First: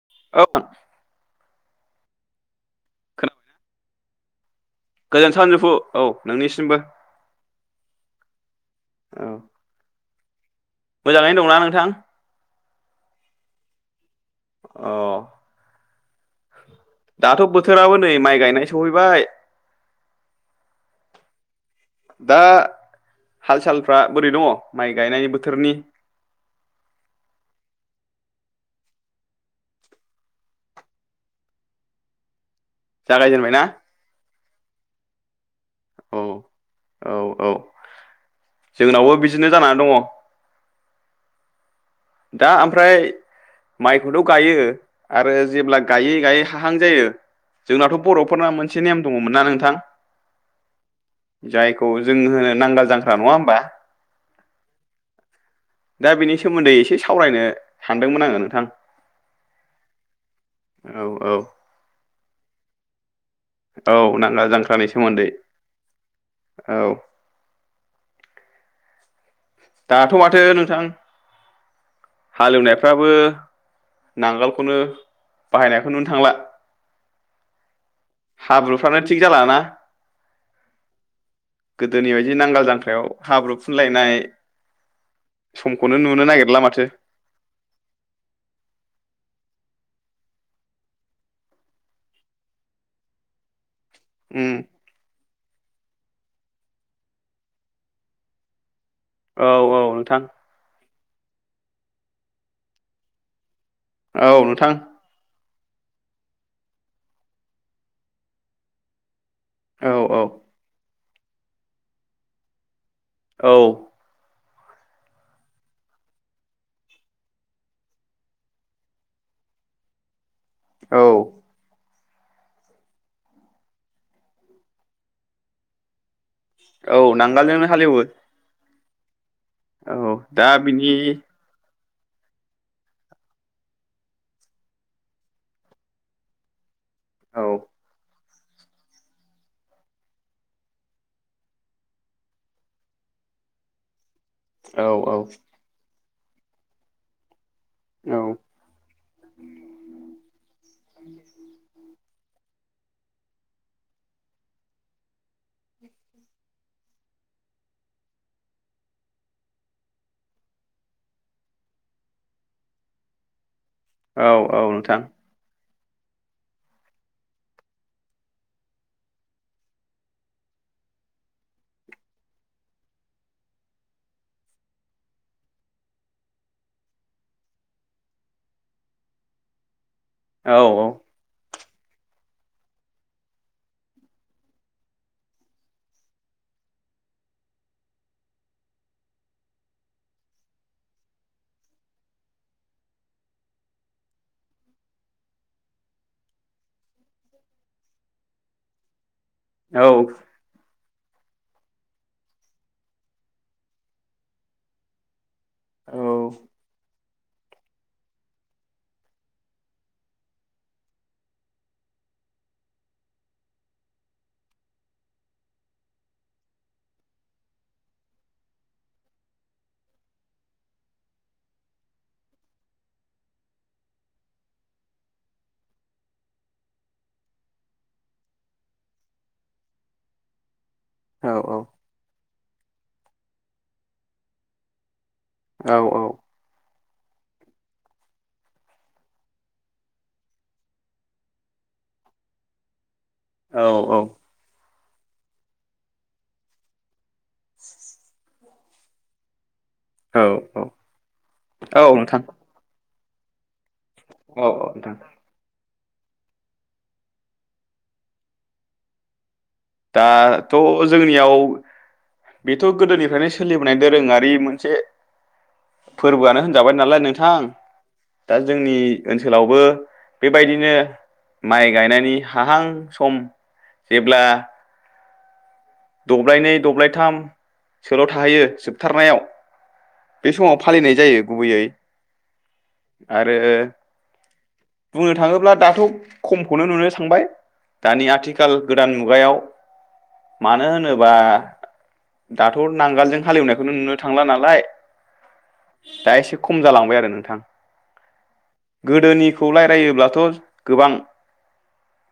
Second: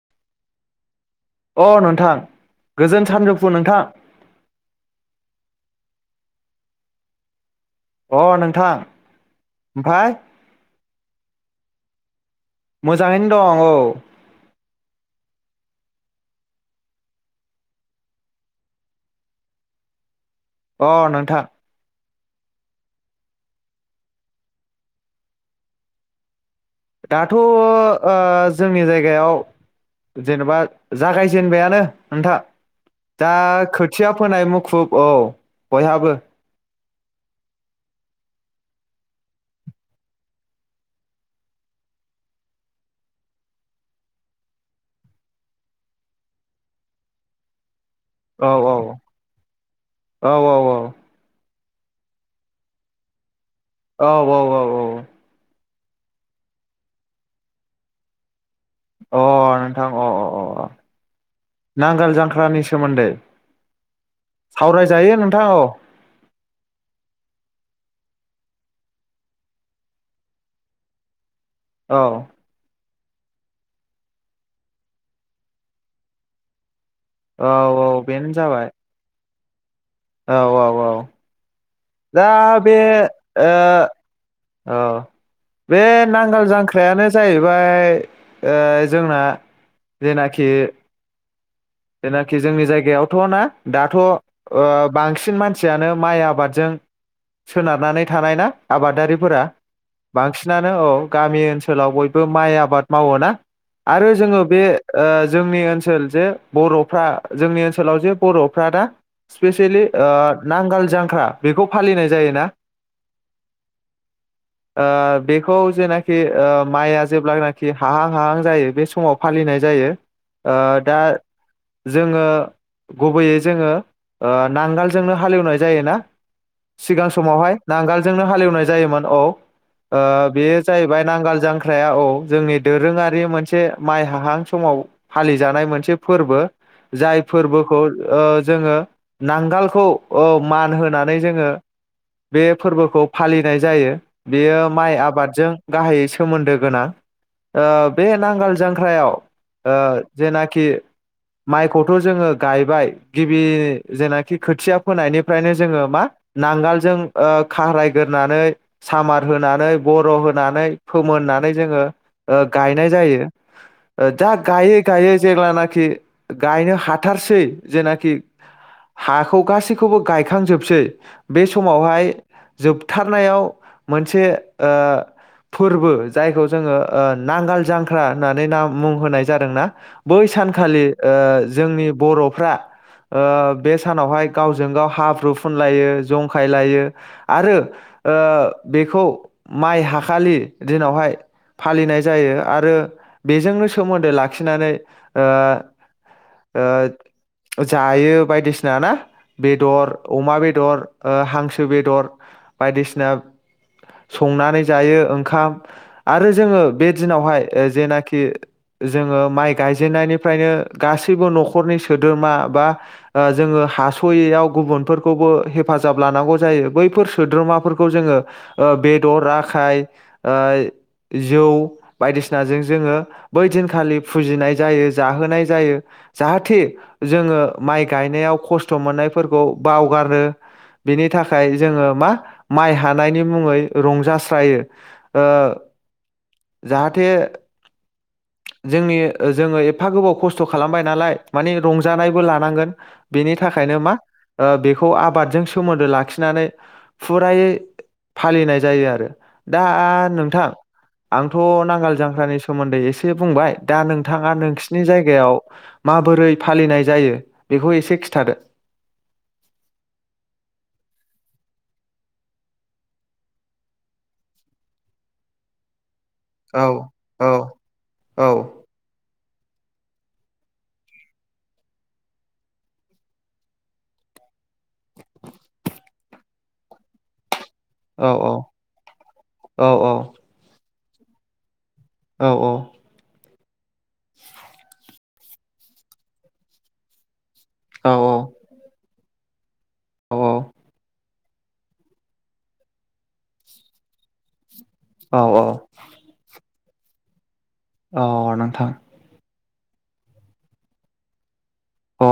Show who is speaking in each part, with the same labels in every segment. Speaker 1: [unintelligible]
Speaker 2: अ नोंथां। गोजोन
Speaker 1: खोनाबाय
Speaker 2: सानजौफु नोंथां।
Speaker 1: गोजोन सानजौफु औ नोंनिसिमबो
Speaker 2: अ नोंथां
Speaker 1: औ
Speaker 2: हाय!
Speaker 1: मोजाङैनो दंना नोंथां
Speaker 2: मोजाङैनो दं औ।
Speaker 1: अ दाथ' बोथोराबो नै माइ गायनाय सफैबाय
Speaker 2: अ नोंथां
Speaker 1: दा हाल सालफ्रा बोरै दङ माइ गायनाय बोथोरनि?
Speaker 2: दाथ' ओ जोंनि जायगायाव जेनेबा जागायजेनबायानो नोंथां। दा
Speaker 1: जागायजेनबायना
Speaker 2: खोथिया फोनाय मुख खुब औ बयहाबो
Speaker 1: औ औ औ जोंनावबो बिजिनो जानानै दङ। दा ओमफ्राय माइखौथ' गायो आरो जेब्ला गायै गायै हाहां जायो जोंनाथ' बर'फोरना
Speaker 2: औ औ
Speaker 1: मोनसे नेम दङमोन ना नोंथां
Speaker 2: औ औ
Speaker 1: जायखौ जों होनो नांगाल जांख्रा नङा होमबा?
Speaker 2: औ औ औ औ
Speaker 1: दा बिनि सोमोन्दै एसे सावरायनो सानदोंमोन आङो नोंथां
Speaker 2: अ नोंथां अ-अ-अ-अ।
Speaker 1: औ औ
Speaker 2: नांगोल जांख्रानि सोमोन्दै?
Speaker 1: औ नांगोल जांख्रानि
Speaker 2: सावरायजायो
Speaker 1: सोमोन्दै
Speaker 2: नोंथां औ
Speaker 1: औ दाथ' माथो नोंथां
Speaker 2: औ
Speaker 1: फ्राबो नांगालखौनो बाहायनायखौ नुनो थांला।
Speaker 2: औ औ बेनो जाबाय
Speaker 1: जाला ना
Speaker 2: औ औ औ
Speaker 1: गोदोनि
Speaker 2: दा
Speaker 1: बायदि नांगोल
Speaker 2: बे
Speaker 1: जांख्रायाव हाब्रु
Speaker 2: ओ
Speaker 1: फुनलायनाय
Speaker 2: औ बे
Speaker 1: समखौनो नुनो
Speaker 2: नांगोल
Speaker 1: नागिरला माथो
Speaker 2: जांख्रायानो जाहैबाय ओ जोंना जेनाखि जेनाखि जोंनि जायगायावथ' ना दाथ' ओ
Speaker 1: उम
Speaker 2: बांसिन मान मानसियानो माइ आबादजों सोनारनानै थानाय ना आबादारिफोरा
Speaker 1: औ औ नोंथां
Speaker 2: बांसिनानो औ गामि ओनसोलाव बयबो माइ आबाद मावोना आरो जोङो
Speaker 1: औ
Speaker 2: बे
Speaker 1: नोंथां
Speaker 2: ओ जोंनि ओनसोल जे बर'फ्रा जोंनि ओनसोलाव जे बर'फ्रा दा स्पेसियेलि
Speaker 1: औ
Speaker 2: ओ
Speaker 1: औ
Speaker 2: नांगाल जां ख्रा बेखौ फालिनाय जायोना
Speaker 1: औ
Speaker 2: ओ बेखौ जेनाखि ओ माइआ जेब्लानाखि हाहां हाहां जायो बे समाव फालिनाय जायो ओ दा
Speaker 1: औ
Speaker 2: जोङो गुबैयै जोङो ओ नांगोलजोंनो हालेवनाय जायोना?
Speaker 1: औ
Speaker 2: सिगां समावहाय
Speaker 1: नांगोलजोंनो हालेवो
Speaker 2: नांगोलजोंनो हालेवनाय जायोमोन औ ओ
Speaker 1: औ दा
Speaker 2: बेयो
Speaker 1: बिनि
Speaker 2: जाहैबाय नांगोल जांख्रा ख्राया औ जोंनि दोरोङारि मोनसे माइ हाहां समाव फालि जानाय मोनसे फोरबो जाय
Speaker 1: औ
Speaker 2: फोरबोखौ ओ जोङो नांगालखौ ओ मान होनानै जोङो बे फोरबोखौ फालिनाय जायो बेयो
Speaker 1: औ
Speaker 2: माइ
Speaker 1: औ
Speaker 2: आबादजों गाहायै सोमोन्दो गोनां ओ बे
Speaker 1: औ
Speaker 2: नांगाल जांख्रायाव ओ जेनाखि माइखौथ' जोङो गायबाय गिबि जेनाखि खोथिया फोनायनिफ्रायनो जोङो मा नांगोलजों ओ खारायगोरनानै सामार होनानै बर' होनानै फोमोननानै जोङो ओ गायनाय जायो । ओ
Speaker 1: औ
Speaker 2: जा
Speaker 1: औ
Speaker 2: गायै
Speaker 1: नोंथां
Speaker 2: गायै जेब्ला ना खि गायनो हाथारसै जेनाखि हाखौ गासैखौबो गायखांजोबसै बे समावहाय जोबथारनायाव मोनसे ओ फोरबो जायखौ जोङो ओ नांगाल जांख्रा होननानै ना मुं होनाय जादोंना बै
Speaker 1: औ
Speaker 2: सानखालि
Speaker 1: औ औ
Speaker 2: ओ जोंनि बर'फ्रा ओ बे सानावहाय गावजों गाव हाब्रु फुनलायो जंखायलायो आरो ओ बेखौ माइ हाखालि दिनावहाय फालिनाय जायो आरो बेजोंनो सोमोन्दो लाखिनानै ओ ओ जायो बायदिसिना ना?
Speaker 1: औ
Speaker 2: बेदर अमा बेदर ओ हांसो बेदर बायदिसिना संनानै जायो ओंखाम आरो जोङो बे दिनावहाय जेनाखि जोङो माइ गायजेननायनिफ्रायनो गासैबो न'खरनि सोद्रोमा बा ओ जोङो हास'यैयाव गुबुनफोरखौबो हेफाजाब लानांगौ जायो बैफोर सोद्रोमाफोरखौ जोङो ओ बेदर आखाय ओ जौ बायदिसिनाजों जोङो बै दिनखालि फुजिनाय जायो जाहोनाय जा जायो जाहाथे जोङो माइ गायनायाव खस्थ' मोननायफोरखौ बावगारो बेनि थाखाय
Speaker 1: औ
Speaker 2: जोङो मा माइ हानायनि मुङै रंजास्रायो ।
Speaker 1: औ
Speaker 2: ओ जाहाथ दो जोंनि जोङो एफा गोबाव खस्थ' खालामबाय नालाय मानि रंजानायबो लानांगोन । बेनि थाखायनो मा
Speaker 1: औ औ
Speaker 2: ओ बे खौ आबादजों सोमोन्दो लाखिनानै फुरायै फालिनाय जायो आरो दा
Speaker 1: औ
Speaker 2: नोंथां
Speaker 1: औ
Speaker 2: आंथ'
Speaker 1: औ
Speaker 2: नांगाल
Speaker 1: नोंथां
Speaker 2: जांख्रानि सोमोन्दै एसे से बुंबाय दा नोंथाङा
Speaker 1: औ औ
Speaker 2: नोंसिनि
Speaker 1: नोंथां
Speaker 2: जायगायाव माबोरै फालिनाय जायो बेखौ एसे खिथादो
Speaker 1: दाथ' जोंनियाव बेथ' गोदोनिफ्रायनो सोलिबोनाय दोरोङारि मोनसे फोरबोआनो
Speaker 2: औ
Speaker 1: होनजाबाय नालाय
Speaker 2: औ
Speaker 1: नोंथां
Speaker 2: औ
Speaker 1: दा जोंनि ओनसोलावबो बेबायदिनो माइ गायनायनि हाहां सम जेब्ला दब्लायनै दब्लायथाम सोल'
Speaker 2: औ
Speaker 1: थाहैयो जोबथारनायाव
Speaker 2: औ
Speaker 1: बे समाव फालिनाय जायो गुबैयै ।
Speaker 2: औ औ
Speaker 1: आरो बुंनो थाङोब्ला दाथ' खमखौनो नुनो थांबाय दानि
Speaker 2: औ
Speaker 1: आथिखाल गोदान मुग गायाव
Speaker 2: औ
Speaker 1: मानो होनो बा दाथ' नांगोलजों हालेवनायखौनो नुनो थांला नालाय
Speaker 2: औ औ
Speaker 1: दा एसे खम जालांबाय आरो नोंथां
Speaker 2: औ नोंथां
Speaker 1: खौ रायलायोब्लाथ' गोबां
Speaker 2: अ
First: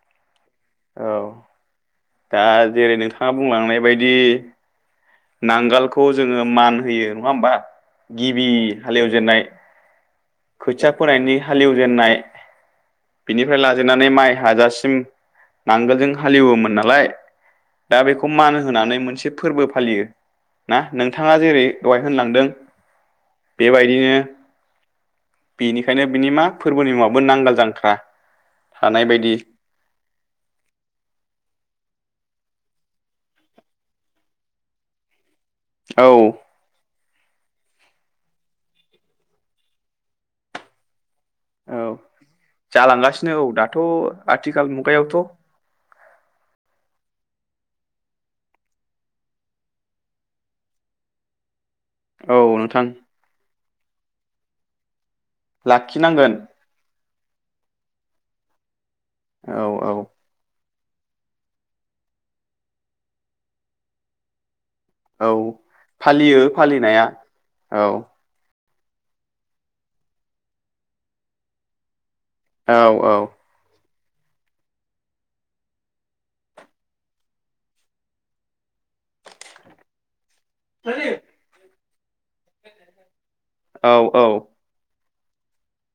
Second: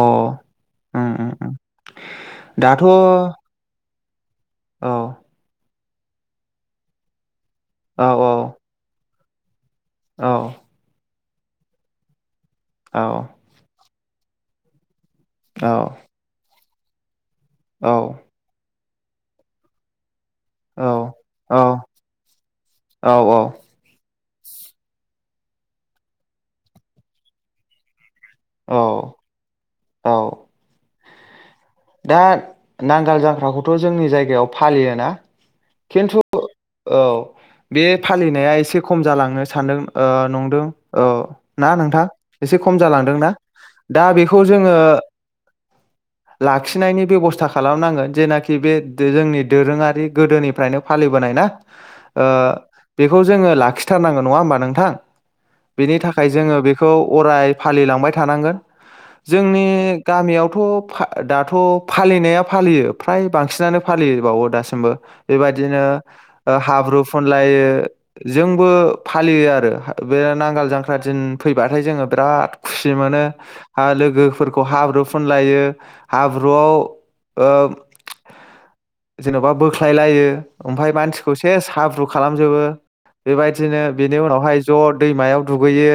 Speaker 2: उम
Speaker 1: औ
Speaker 2: उम उम
Speaker 1: दा
Speaker 2: दाथ' औ
Speaker 1: जेरै नोंथाङा बुंलांनाय बायदि
Speaker 2: औ
Speaker 1: नांगोलखौ खौ जोङो मान होयो नङा होमबा
Speaker 2: औ
Speaker 1: ।
Speaker 2: औ
Speaker 1: गिबि हाल एवजेन जेननाय
Speaker 2: औ
Speaker 1: खोथिया फोनायनि हालेवजेननाय
Speaker 2: औ
Speaker 1: बिनिफ्राय ला जेननानै माइ हाजासिम
Speaker 2: औ
Speaker 1: नांगोलजों हालेवोमोन ना लाय दा बेखौ मान होनानै मोनसे फोरबो फालियो ना नोंथाङा जेरै
Speaker 2: औ
Speaker 1: दहाय होनलांदों
Speaker 2: औ
Speaker 1: बेबायदिनो बेनिखायनो बिनि मा फोरबोनि मुङाबो नांगोल जांख्रा
Speaker 2: औ
Speaker 1: थानाय बायदि
Speaker 2: औ दा नांगोल जांख्राखौथ' जोंनि जायगायाव फालियोना?
Speaker 1: औ
Speaker 2: खिन्थु औ बे फालिनाया एसे खम जालांनो सानदों ओ नंदों औ । ना
Speaker 1: औ
Speaker 2: नोंथां एसे खम जालांदोंना
Speaker 1: जालांगासिनो औ दाथ'
Speaker 2: दा बेखौ
Speaker 1: आथिखाल
Speaker 2: जोङो
Speaker 1: मुगायावथ' औ
Speaker 2: लाखिनायनि बेब'स्था खालामनांगोन जेनाखि बे दोरोंनि जोंनि दोरोङारि गोदोनिफ्रायनो फालिबोनाय ना ओ
Speaker 1: नोंथां
Speaker 2: बेखौ जोङो लाखि थारनांगोन नङा होमबा नोंथां? बेनि थाखाय
Speaker 1: लाखिनांगोन
Speaker 2: जोङो बेखौ अराय फालिलांबाय थानांगोन ।
Speaker 1: औ
Speaker 2: जोंनि
Speaker 1: औ
Speaker 2: गामियावथ' फा दाथ' फालिनाया फालियो फ्राय बांसिनानो फालियोबावो दासिम बो
Speaker 1: औ
Speaker 2: बेबायदिनो
Speaker 1: फालियो
Speaker 2: हाब्रु
Speaker 1: फालिनाया
Speaker 2: फोनलायो
Speaker 1: औ
Speaker 2: जोब बो फालियो आरो बे नांगाल जांख्रा दिन फैबाथाय जोङो बिराद
Speaker 1: औ
Speaker 2: खुसि
Speaker 1: औ
Speaker 2: मोनो आरो लोगोफोरखौ हाब्रु फुनलायो हाब्रुआव ओ जेन'बा बोख्लाय लायो । ओमफ्राय मानसि बेस हाब्रु खालामजोबो बेबायदिनो
Speaker 1: औ
Speaker 2: बेनि
Speaker 1: औ
Speaker 2: उनाव हाय ज' दैमायाव दुगैयो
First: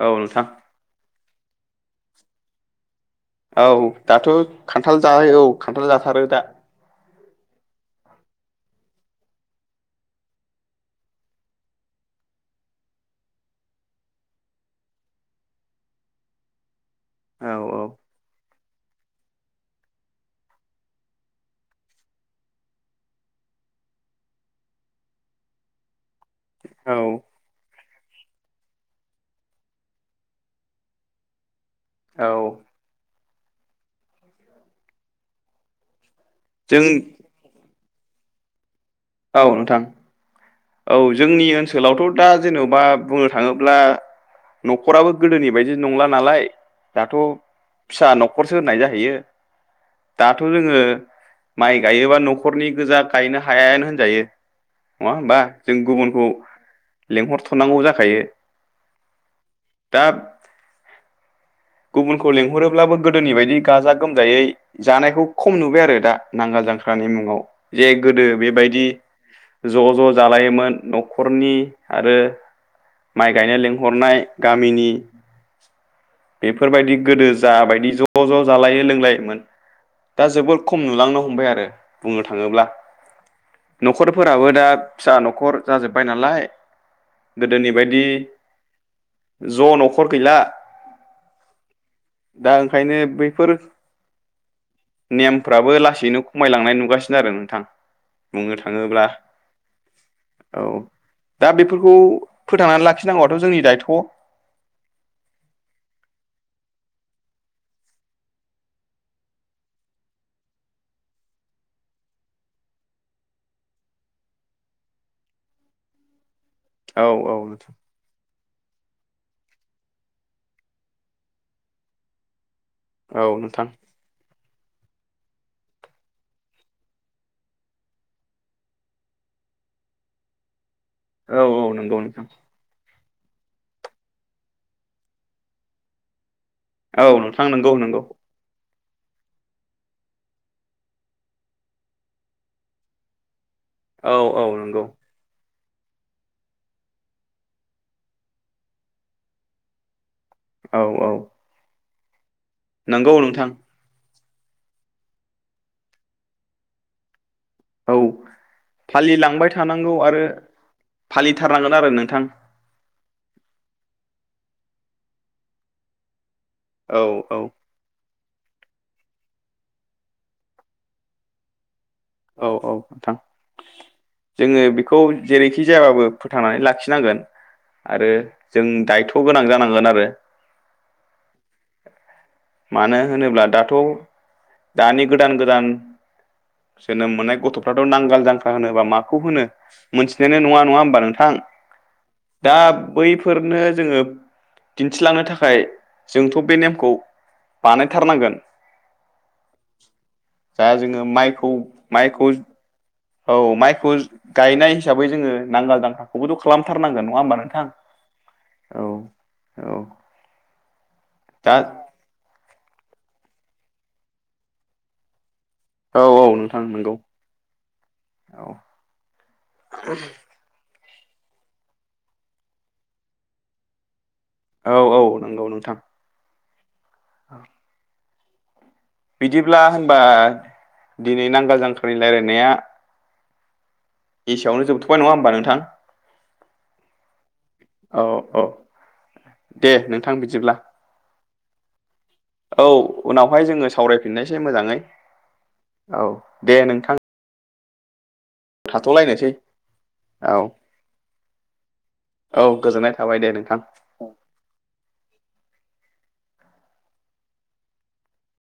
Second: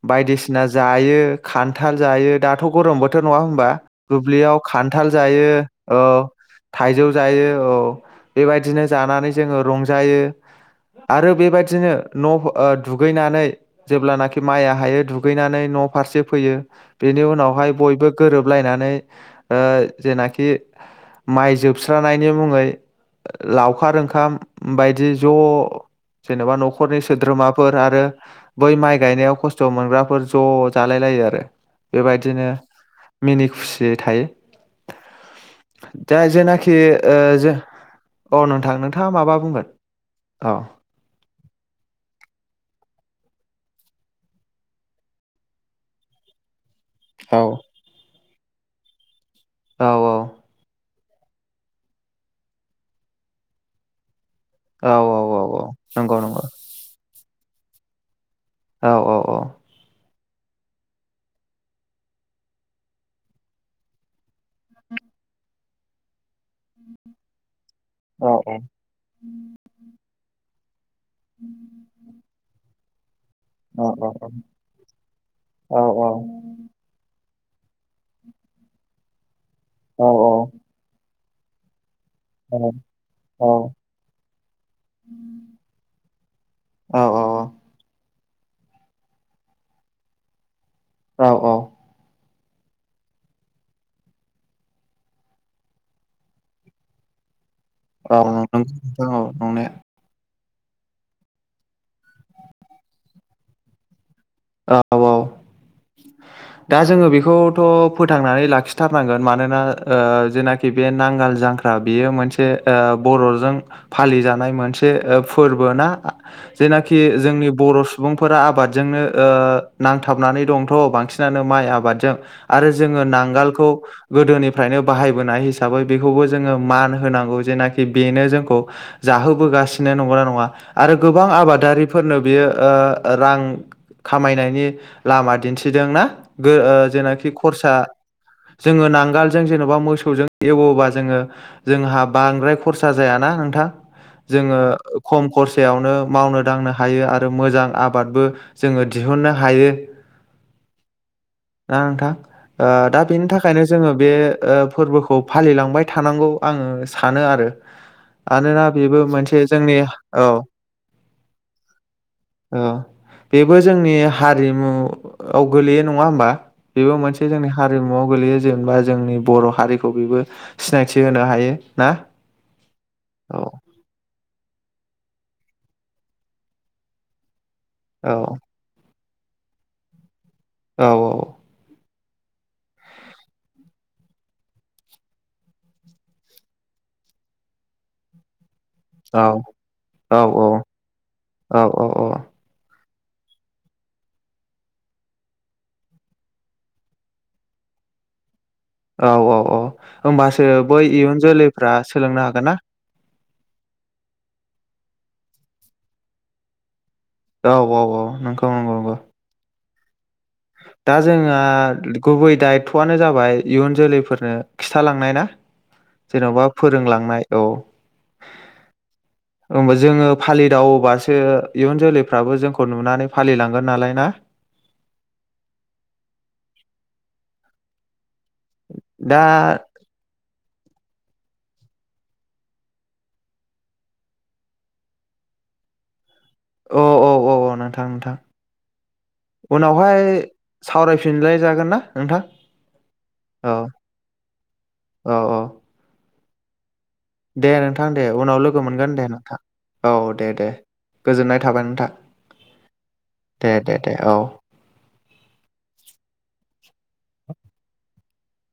Speaker 1: औ नोंथां
Speaker 2: बायदिसिना जायो खान्थाल जायो दाथ' गरम बोथोर नङा होनबा
Speaker 1: औ दाथ'
Speaker 2: दुब्लिआव
Speaker 1: खान्थाल
Speaker 2: खानथाल जायो
Speaker 1: औ खान्थाल
Speaker 2: ओ
Speaker 1: जाथारो दा
Speaker 2: थायजौ जायो औ बेबायदिनो जानानै जोङो रंजायो आरो बेबायदिनो न' ओ दुगैनानै जेब्लानाखि माइआ हायो दुगैनानै न' फारसे फैयो । बेनि
Speaker 1: औ
Speaker 2: उनावहाय
Speaker 1: औ
Speaker 2: बयबो गोरोब लायनानै ओ जे ना खि माइ जोबस्रानायनि मुङै लाव खार ओंखाम बायदि ज' जेनेबा
Speaker 1: औ
Speaker 2: न'खरनि सोद्रोमाफोर आरो बै माइ गायनायाव खस्थ' मोनग्राफोर ज' जालायलायो आरो
Speaker 1: औ
Speaker 2: बेबायदिनो मिनि खुसियै थायो । दा जेनाखि
Speaker 1: जों
Speaker 2: ओ ज अ नों [inaudible]
Speaker 1: औ नोंथां औ जोंनि ओनसोलावथ' दा जेन'बा बुंनो थाङोब्ला न'खराबो गोदोनि बायदि नंला नालाय दाथ'
Speaker 2: औ
Speaker 1: फिसा न'ख खरसो होनाय जाहैयो
Speaker 2: औ
Speaker 1: दाथ' जोङो माइ गायोबा न'खरनि गोजा गायनो हायानो होन जायो
Speaker 2: औ
Speaker 1: नङा
Speaker 2: औ
Speaker 1: होमबा?
Speaker 2: औ औ
Speaker 1: जों
Speaker 2: नंगौ
Speaker 1: गुबुनखौ
Speaker 2: नंगौ
Speaker 1: लेंहरथ'नांगौ जाखायो
Speaker 2: औ औ औ
Speaker 1: दा गुबुनखौ लेंंहरोब्लाबो गोदोनि बायदि गाजा गोमजायै जानायखौ खम नुबाय आरो दा नांगाल जांख्रानि मुङाव । जे गोदो
Speaker 2: औ
Speaker 1: बेबायदि ज' ज' जा लायोमोन न' खरनि आरो माइ गायनो
Speaker 2: औ औ
Speaker 1: लिंहरनाय गामिनि
Speaker 2: औ
Speaker 1: बेफोरबायदि गोदो जाबायदि ज' ज' जालायो लोंलायोमोन
Speaker 2: औ
Speaker 1: दा जोबोद खम नुलांनो हम हमबाय आरो बुंनो थाङोब्ला न'खरफोराबो दा फिसा न'खर जाजोब्बाय नालाय बिदि ज' न'खर गैला
Speaker 2: औ औ
Speaker 1: दा ओंखायनो बैफोर नेमफ्राबो लासैनो खमायलांनाय नुगासिनो आरो नोंथां ।
Speaker 2: औ नों [unintelligible] औ नंनाया
Speaker 1: औ दा बेफोरखौ फोथांनानै लाखिनांगौआथ' जोंनि दायथ'
Speaker 2: औ औ दा जोङो बेखौथ' फोथांनानै लाखिथारनांगोन मानोना ओ जेनाखि बे नांगाल जांख्रा बेयो मोनसे ओ बर'जों फालिजानाय मोनसे ओ फोरबो ना जेनाखि
Speaker 1: औ
Speaker 2: जोंनि
Speaker 1: नोंथां
Speaker 2: बर' सुबुंफोरा आबाद जोंनो ओ नांथाबनानै दंथ' बांसिनानो माइ आबादजों आरो जोङो
Speaker 1: औ नोंथां
Speaker 2: नांगालखौ गोदोनि फ्रायनो बाहायबोनाय हिसाबै बेखौबो जोङो मान होनांगौ जेनाखि बेनो जोंखौ जाहोबोगासिनो नंगौना नङा आरो गोबां
Speaker 1: औ औ नंगौ
Speaker 2: आबादारिफोरनो
Speaker 1: नोंथां
Speaker 2: बियो ओ रां खामायनायनि लामा दिन्थिदों ना? गो ओ
Speaker 1: औ
Speaker 2: जेनाखि
Speaker 1: नोंथां नंगौ
Speaker 2: खरसा
Speaker 1: नंगौ
Speaker 2: जोङो नांगोलजों जेन'बा मोसौजों एवोबा जोङो जोंहा बांद्राय खरसा जायाना नोंथां?
Speaker 1: औ औ
Speaker 2: जोङो
Speaker 1: नंगौ
Speaker 2: खम खर सायावनो मावनो दांनो हायो आरो मोजां आबादबो जोङो दिहुननो हायो।
Speaker 1: औ औ
Speaker 2: ना नोंथां? ओ दा
Speaker 1: नंगौ
Speaker 2: बेनि
Speaker 1: नोंथां
Speaker 2: थाखायनो जोङो बे ओ फोरबोखौ फालिलांबाय थानांगौ आङो सानो आरो
Speaker 1: औ
Speaker 2: मानोना बेबो मोनसे
Speaker 1: फालिलांबाय
Speaker 2: जोंनि
Speaker 1: थानांगौ आरो
Speaker 2: औ
Speaker 1: फालिथारनांगोन आरो नोंथां ।
Speaker 2: औ बेबो जोंनि हारिमुआव गोलैयो नङा होमबा? बेबो
Speaker 1: औ
Speaker 2: मोनसे
Speaker 1: औ
Speaker 2: जोंनि हारिमुआव गोलैयो जेनेबा जोंनि बर' हारिखौ बेबो सिनायथि होनो हायो ।
Speaker 1: औ औ थां। जोङो बेखौ जेरैखि जायाबाबो फोथांनानै लाखिनांगोन। आरो
Speaker 2: औ
Speaker 1: जों दायथ' खौ गोनां जानांगोन आरो
Speaker 2: औ औ
Speaker 1: मानो होनोब्ला दाथ' दानि गोदान गोदान जोनोम मोननाय गथ'फ्राथ' नांगोल जांख होनोबा माखौ
Speaker 2: औ
Speaker 1: होनो
Speaker 2: औ
Speaker 1: मोनथिनायनो नङा नङा होमबा नोंथां
Speaker 2: औ औ
Speaker 1: दा बैफोरनो जोङो दिन्थिलांनो थाखाय जोंथ' बे नेमखौ बानायथारनांगोन।
Speaker 2: औ औ औ होमबासो
Speaker 1: दा
Speaker 2: बै
Speaker 1: जोङो
Speaker 2: इयुन
Speaker 1: माइखौ
Speaker 2: जोलैफ्रा सोलोंनो
Speaker 1: माइखौ
Speaker 2: हागोन ना
Speaker 1: औ माइखौ गायनाय हिसाबै जोङो नांगोल दांख्राखौबोथ' खालामथार
Speaker 2: औ औ औ नंगौ नंगौ
Speaker 1: औ
Speaker 2: नंगौ
Speaker 1: औ
Speaker 2: दा जोंहा
Speaker 1: दा
Speaker 2: गुबै दायथ' थआनो जाबाय इयुन जोलैफोरनो खिथालांनाय ना?
Speaker 1: औ औ
Speaker 2: जेन'बा
Speaker 1: नोंथां नंगौ
Speaker 2: फोरोंलांनाय औ
Speaker 1: औ
Speaker 2: होनबा जोङो फालिदावोबासो सो इयुन जोलैफ्राबो जोंखौ नुनानै फालिलांगोन नालाय ना?
Speaker 1: औ औ नंगौ नोंथां औ
Speaker 2: दा
Speaker 1: बिदिब्ला होनबा दिनै नांगाल जांख्रानि लायरायनाया एसे आवनो जोबथ'बाय नङा होमबा नोंथां?
Speaker 2: औ-औ-औ-औ
Speaker 1: औ
Speaker 2: नोंथां-नोंथां
Speaker 1: औ दे
Speaker 2: उनावहाय
Speaker 1: नोंथां बिदिब्ला
Speaker 2: सावरायफिनलाय जागोन ना? नोंथां
Speaker 1: औ उनावहाय
Speaker 2: औ
Speaker 1: जोङो सावरायफिननायसै मोजाङै
Speaker 2: औ औ
Speaker 1: औ। दे नोंथां
Speaker 2: दे नोंथां दे। उनाव लोगो मोनगोन दे
Speaker 1: थाथ'लायनोसै
Speaker 2: नोंथां औ दे दे गोजोननाय थाबाय नोंथां
Speaker 1: औ गोजोननाय थाबाय
Speaker 2: दे
Speaker 1: नोंथां
Speaker 2: दे दे औ